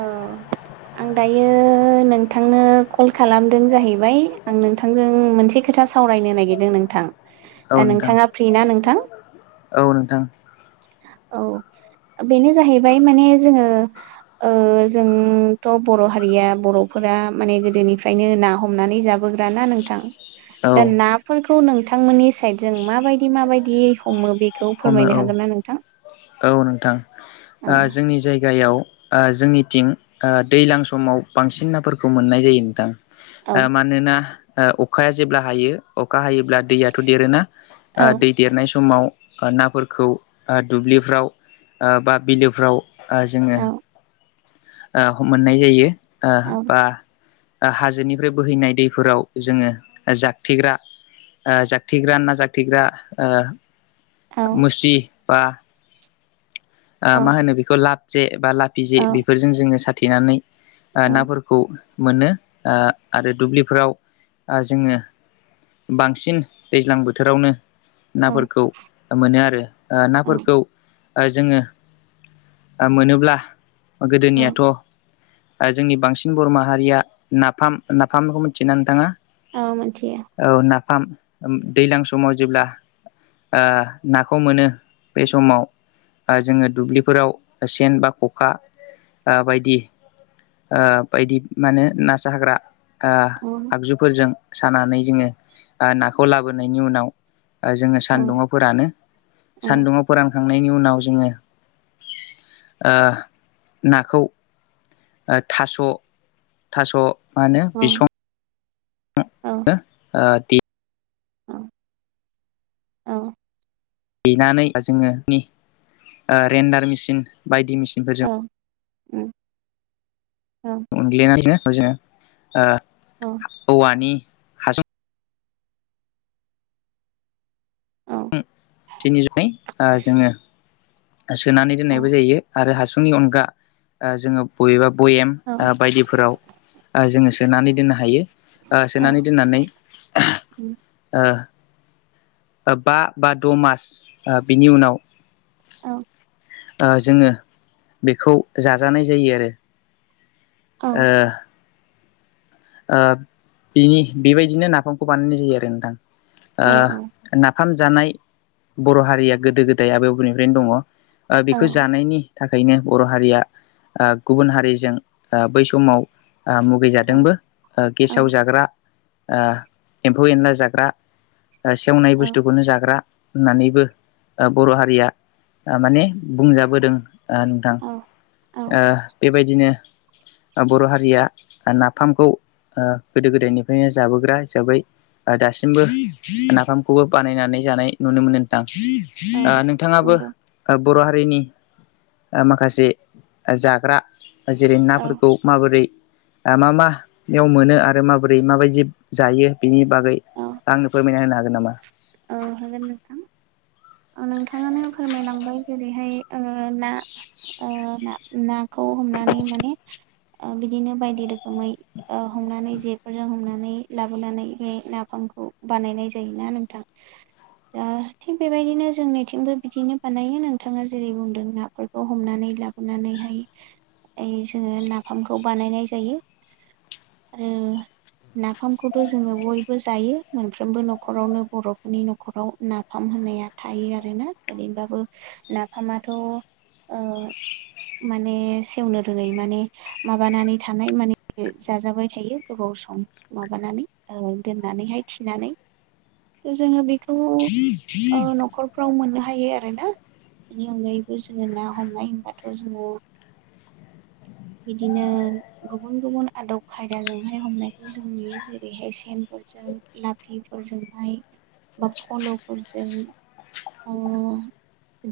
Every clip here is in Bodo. औ आं दायो नोंथांनो कल खालामदों जाहैबाय आं नोंथांजों मोनसे खो खोथा सावरायनो नागिरदों नोंथां। औ दा नोंथां नोंथांङा फ्रि ना नोंथां? औ नोंथां औ बेनो जाहैबाय माने जोंङो ओ जोंथ' बर' हारिया बर'फोरा माने गोदोनिफ्रायनो ना हमनानै जाबोग्राना नोंथां औ दा नाफोरखौ नोंथांमोननि साइडजों माबायदि माबायदि हमो बे हमो औ औ नोंथां औ ओ जोंनि जायगायाव ओ जोंनिथिं दैज्लां समाव बांसिन नाफोरखौ मोननाय जायो नोंथां। औ ओ मानोना ओ अखाया जेब्ला हायो अखा हायो। अब्ला दैयाथ' देरोना ओ औ दै देरनाय समाव ओ नाफोरखौ ओ दुब्लिफ्राव ओ बा बिलोफ्राव ओ जोंङो औ ओ मोननाय जायो ओ औ बा ओ हाजोनिफ्राय बोहैनाय दैफोराव जोंङो जागथेग्रा ओ जागथेग्रा ना जागथेग्रा ओ औ मुस्रि बा ओ मा औ होनो बेखौ लाब जे बा लाफिजे बेफोरजों जोंङो साथेनानै ओ औ नाफोरखौ मोनो ओ आरो दुब्लिफोराव ओ जोंङो बांसिन दैज्लां बोथोरावनो नाफोरखौ मोनो आरो औ नाफोरखौ ओ जोङो ओ मोनोब्ला औ गोदोनियाथ' जोंनि बांसिन बर' माहारिया नाफाम नाफामखौ मिथियोना नोंथाङा औ मिथियो फाम दैज्लां समाव जेब्ला ओ नाखौ मोनो बे समाव ओ जोङो दुब्लिफोराव सेन बा ख'खा ओ बायदि ओ बायदि मा होनो ना साग्रा ओ औ आगजुफोरजों सानानै जोङो नाखौ लाबोनायनि उनाव जोङो औ सान्दुङाव फोरानो ओ औ सान्दुङाव फोरान थांनायनि उनाव जोङो ओ नाखौ ओ थास' थास' मा होनो बिसं औ नो ओ दि औ औ देनानै जोङो नि ओ रेन्डार मेसिन बायदि मेसिनफोरजों औ उम ओं उनग्लिनानै जोङो ओ औवानि हासुं औ [unintelligible] जोङो सोनानै औ दोननायबो जायो आरो हासुंनि अनगा जोङो बबेबा भयेम औ उम औ बायदिफोराव ओ जोङो सोनानै दोननो हायो ओ सोनानै दोननानै बा बा द' मास ओ बिनि उनाव औ ओ जोङो बेखौ जाजानाय जायो आरो ओ ओ बिनि बेबायदिनो नाफामखौ बानायनाय जायो आरो नोंथां ओ ना फाम जानाय बर' हारिया गोदो गोदाय आबै आबौनिफ्रायनो दङ औ बेखौ जानायनि थाखायनो बर' हारिया ओ गुबुन हारिजों ओ बै समाव आ मुगैजादोंबो ओ गेसाव जाग्रा ओ एम्फौ एनला जाग्रा ओ सेवनाय बुस्थुखौनो जाग्रा होननानैबो बर' हारिया माने बुंजाबोदों ओ नोंथां औ ओ बेबाय दिनो बर' हारिया नाफामखौ ओ गोदो गोदायनिफ्रायनो जाबोग्रा हिसाबै दासिमबो नाफामखौबो बानायनानै जानाय नुनो मोनो नोंथां औ ओ नोंथाङाबो नंगौ बर' हारिनि माखासे जाग्रा जेरै औ नाफोरखौ माबोरै मा मा बेयाव मोनो आरो माबोरै माबायदि जायो बेनि बागै औ आं औ हागोन नोंथां नोंथाङानो फोरमायलांबाय जेरैहाय ओ ना ओ ना नाखौ हमनानै माने बिदिनो बायदि रोखोमै हमनानै जेफोरजों हमनानै लाबोनानै बे नाफाम बानायनाय जायोना नोंथां दा थिग बेबायदिनो जोंनिथिंबो बिदिनो बानायो नोंथाङा जेरै बुंदों नाफोरखौ हमनानै लाबोनानैहाय जोङो नाफामखौ बानायनाय जायो आरो नाफामखौथ' जोङो बयबो जायो मोनफ्रोमबो न' न'खरावनो बर'फोरनि न'खराव नाफाम होननाया थायो आरोना ओरैनोबाबो नाफामा थ' ओ माने सेवनो रोङै माने माबानानै थानाय माने जाजाबाय थायो गोबाव। स माबानानै दोननानैहाय थिनानै। जोङो बेखौ न'खरफ्राव मोननो हायो आरोना बेनि अनगायैबो जोङो ना हमनाय हबाथ' जोङो। बिदिनो गुबुन गुबुन आदब खायदाजोंहाय हमनायखौ जों नुयो जेरैहाय सेेनफोर। लाफिफोरजोंहाय बा फल'फोरजों। औ।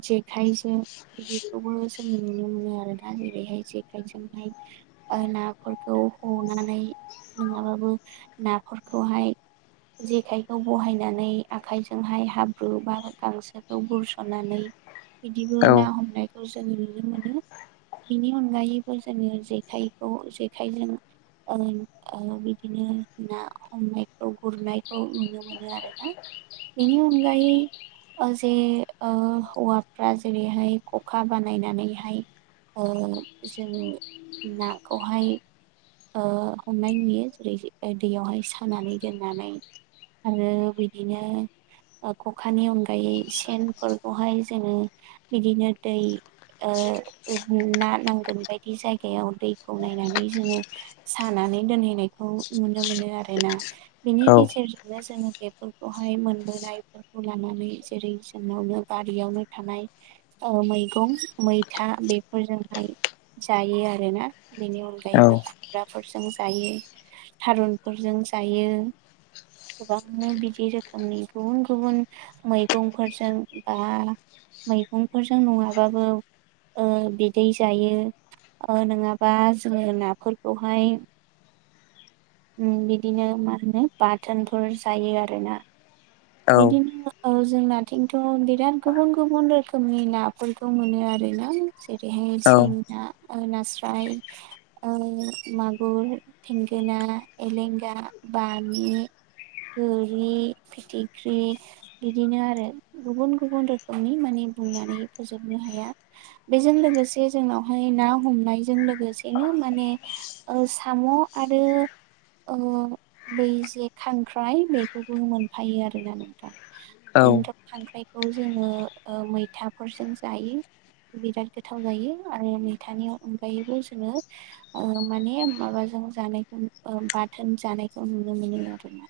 जेखाइजों बिदिखौबो जों नुनो मोनो आरोोना जेरैहाय जेखाइजोंहाय। नाफोरखौ हमनानै। नङाबाबो नाफोरखौहाय जेखाय। खौ बहायनानै आखायजोंहाय हाब्रु बा गांसोखौ बुरसननानै। बिदिबो औ ना हमनायखौ जों नुनो मोनो। बिनि अनगायैबो जोङो जेखायखौ जेखाइजों बिदिनो ना हमनायखौ गुरनायखौ नुनो। मोनो आरोोना बेनि अनगायै। जे हौवाफ्रा जेरैहाय खखा बानायनानैहाय। जों नाखौहाय हमनाय नुयो जेरै दैयावहाय सानानै दोननानै। आरो बिदिनो खखानि अनगायै सेनफोरखौहाय जोङो बिदिनो दै ांगोन ब जनाय जोङानानै द मनायनायखौ नुनो मोनो आरोोना बेनि औ गेजेरजों। नो जोङो बेफोरखौहाय मोनबोनायफोरखौ लानानै जेरै जोंनावनो बारियावनो थानाय। मैगं मैथा बेफोरजोंहाय जायो आरोना। बेनि औ अनगायैबो खुग्राफोरजों। ज थारुनफोरजों जायो। गोबांनो बिदि रोखोमनि गुबुन गुबुन मैगंफोरजों बा मैगंफोरजों नङाबाबो। ओ बिदै जायो ओ नङाबा जोङो नाफोरखौहाय उम बिदिनो मा होनो बाथोनफोर जायो आरोना। औ बिदिनो [unintelligible] जोंनाथिंथ' बिराद गुबुन गुबुन रोखोमनि नाफोरखौ मोनो आरोना। जेरैहाय औ सेंग्रा ना ना से फ्राय मागुर थेंगोना एलेंगा बामि गोरि फिथि ख्रि बिदिनो आरो गुबुन गुबुन रोखोमनि माने बुंनानै फोजोबनो हाया। [unintelligible] आरो बै जे खांख्राइ बेखौबो मोनफायो आरो। औ [unintelligible] खौ जोङो ओ मैथाफोरजों जायो। बिराद गोथाव जायो आरो मैथानि अनगायैबो जोङो माने माबा। जानायखौ बाथोन जानायखौ नुनो मोनो आरो ना?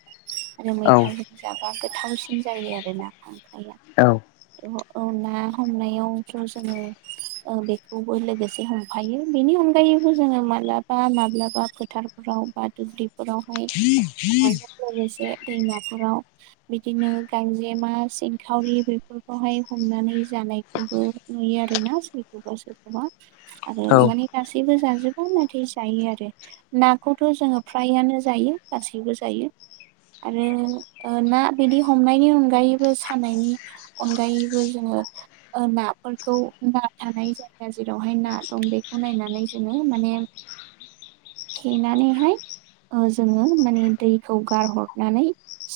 आरो औ मैथाजों जाबा गोथावसिन जायो आरो ना खांख्राइया औ। ना हमनायावथ' जोङो बेखौबो लोगोसे हमफायो बेनि अन गायैबो जोङो माब्लाबा माब्लाबा फोथारफोराव बा दुब्लिफोरावहाय। लोगोसे दैमाफोराव बिदिनो गांजे मा सिंखावरि बेफोरखौहाय हमनानै जानायखौबो। नुयो आरोना सोरखौबा सोरखौबा आरो माने गासैबो जा जोबा नाथाय जायो आरो नाखौथ' जोङो फ्रायानो जायो गासैबो जायो। आरो ओ ना बिदि हमनायनि अनगायैबो सानायनि अनगायैबो जोङो ना नाफोरखौ ना थानाय जायगा जेरावहाय ना दं बेखौ नायनानै जोङो माने [unintelligible] थेनानैहाय ओ जोङो माने दैखौ गारहरनानै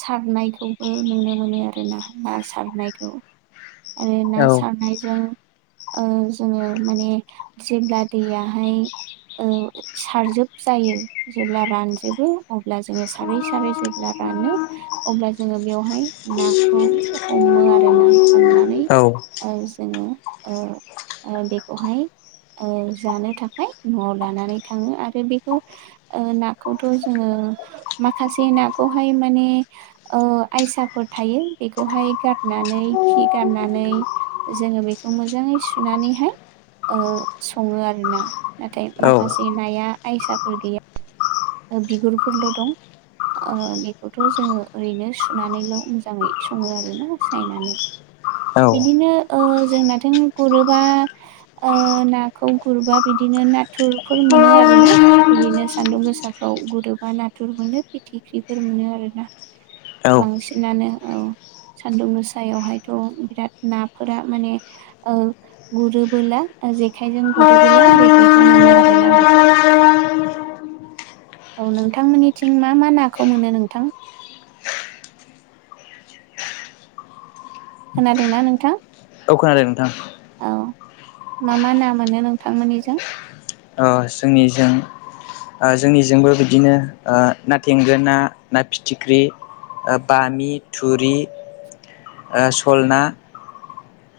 सारनायखौबो नुनो मोनो आरोना ना सारनायखौ आरो ना औ सारनायजों ओ जोङो माने जेब्ला दैयाहाय ओ सारजोब जायो जेब्ला रानजोबो अब्ला जोङो सारै सारै जेब्ला रानो। अब्ला जोङो बेवहाय नाखौ हमो आरो ना हमनानै जोङो ओ ओ बेखौहाय ओ जानो थाखाय न'आव लानानै थाङो आरो बेखौ नाखौथ' जोङो माखासे नाखौहाय माने ओ आयसाफोर थायो बेखौहाय गारनानै खि गारनानै जोङो बेखौ मोजाङै सुनानैहाय ओ सङो आरोना नाथाय माखासे नाया आयसाफोर गैया। बिगुरफोरल' दं ओ बेखौथ' जोङो ओरैनो सुनानैल' मोजाङै सङो आरोना सायनानै औ बिदिनो ओ जोंनाथों गुरोबा नाखौ गुरबा बिदि बिदिनो नाथुरफोर मोनो आरो ना बिदिनो सान्दुं गोसा फाव गुरोबा नाथुर मोनो फिथिख्रिफोर मोनो आरोना औ बांसिनानो औ सान्दुं गोसायावहायथ' बिराद नाफोरा माने ओ गुरोबोला जेखायजों गुदोबोला बेफोरखौ मोनो आरोना नोंथां। औ नोंथांमोननिथिं मा मा नाखौ मोनो नोंथां। खोनादोंना नोंथां? औ खोनादों नोंथां। औ मा मा ना मोनो? नोंथांमोननिजों जोंनिजों जोंनिजोंबो बिदिनो ना थेंगोन ना, ना फिथिख्रि, बामि, थुरि, सल ना,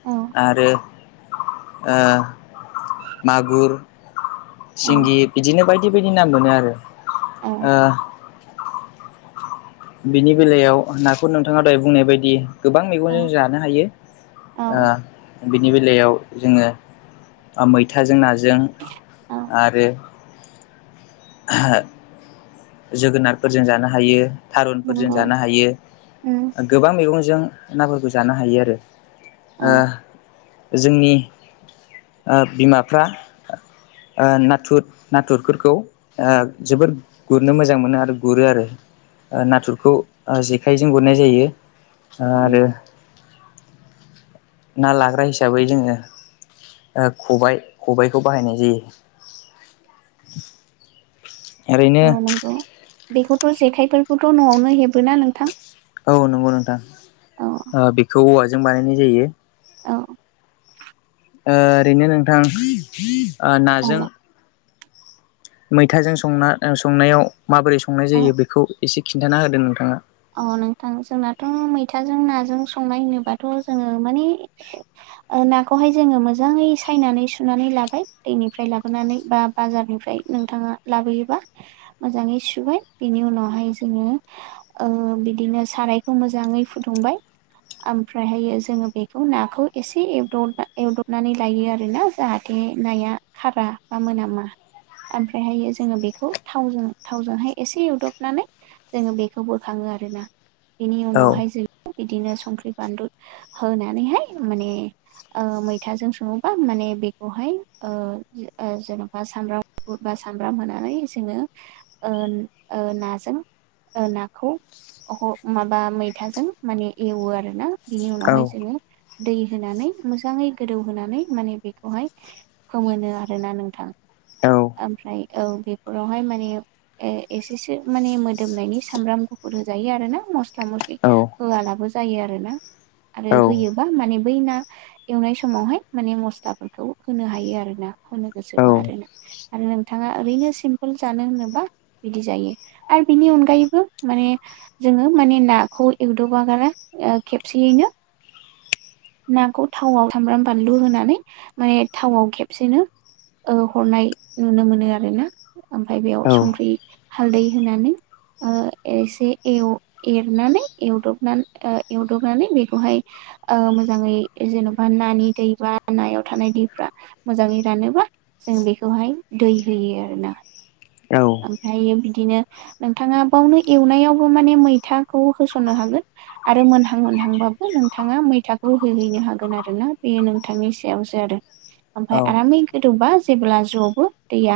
औ आरो ओ मागुर औ सिंगि बिदिनो बायदि बायदि ना मोनो आरो औ ओ बिनि बेलायाव नाखौ नोंथाङा दहाय बुंनाय बायदि गोबां मैगंजों औ जानो हायो। औ बिनि बेलायाव जोङो मैथाजों नाजों औ आरो जोगोनारफोरजों जानो हायो। थारुनफोरजों नंगौ जानो हायो उम गोबां मैगंजों नाफोरखौ जानो हायो आरो औ जोंनि बिमाफ्रा नाथुर नाथुरफोरखौ जोबोर गुरनो मोजां मोनो आरो गुरो आरो ओ नाथुरखौ ओ जेखाइजों गुरनाय जायो ओ उम आरो ना लाग्रा हिसाबै जोङो खबाय खबायखौ बाहायनाय जायो। [inaudible] औ नंगौ बेखौथ' जेखाइफोरखौथ' न'आवनो हेबोना नोंथां। औ नंगौ औ नोंथां बेखौ औवाजों बानायनाय जायो। औ ओरैनो नोंथां नाजों औ मैथाजों संना संनायाव माबोरै संनाय जायो बेखौ एसे खिन्थाना होदों नोंथाङा। अ नोंथां जोंनाथ' मैथाजों नाजों संनाय होनोबाथ' जोङो माने नाखौहाय जोङो मोजाङै सायनानै सुनानै लाबाय दैनिफ्राय लाबोनानै बा बाजारनिफ्राय ओमफ्राय नोंथाङा लाबोयोबा मोजाङै सुबाय बेनि उनावहाय जोङो ओ बिदिनो सारायखौ मोजाङै फुदुंबाय ओमफ्रायहायो जोङो बेखौ नाखौ एसे एदब एवदबनानै लायो आरोना जाहाथे बे नाया खारा बा मोनामा ओमफ्रायहायो जोङो बेखौ थावजों थावजोंहाय एसे एवदबनानै जोङो बेखौ बेखौ बोखाङो आरोना बेनि औ उनावहाय जोंङो बिदिनो संख्रि बानलु होनानैहाय माने ओ मैथाजों सङोबा माने बेखौहाय ओ ओ जेन'बा सामब्राम गुफुरबा सामब्राम होनानै जोङो ओ ओ नाजों ओ नाखौ अह माबा मैथाजों माने एवो आरो ना बिनि उनावहाय औ जोङो दै होनानै मोजाङै गोदौ होनोनानै माने बेखौहाय फोमोनो आरोना नोंथां औ ओमफ्राय औ बेफोरावहाय माने ए- एसेसो माने मोदोमनायनि सामब्राम गुफुर होजायो आरो ना मस्ला मस्लि औ होआलाबो जायो आरो ना आरो होयोबा माने बै ना एवनाय समावहाय माने मस्लाफोरखौ होनो हायो आरो ना। होनो गोसोबा आरोना आरो नोंथाङा ओरैनो सिम्पोल जानो होनोब्ला बिदि जायो। बिनि अनगायै माने जोङो माने नाखौ एवदबागारा ओ खेबसेयैनो नाखौ थावआव सामब्राम बानलु होनानै माने थावआव खेबसेनो औ हरनाय नुनो मोनो आरो ना। ओमफ्राय बेयाव संख्रि हालदै होनानै ओ एसे एव-एरनानै एवदबनानै ओ एवदबनानै बेखौहाय आ मोन मोजाङै जेन'बा नानि दै बा नायाव थानाय दैफ्रा मोजाङै रानोबा जों बेखौ बेहाय दै होयो आरोना औ ओमफ्रायो बिदिनो नोंथाङा बेावनो एवनायावबो माने मैथाखौ होसननो हागोन। आरो मोनहां मोनहांबाबो नोंथाङा मैथाखौ होहैनो हागोन आरोना बेयो नोंथांनि सायावसो आरो ओमफ्राय औ आरामै गोदौबा जेब्ला जबो दैया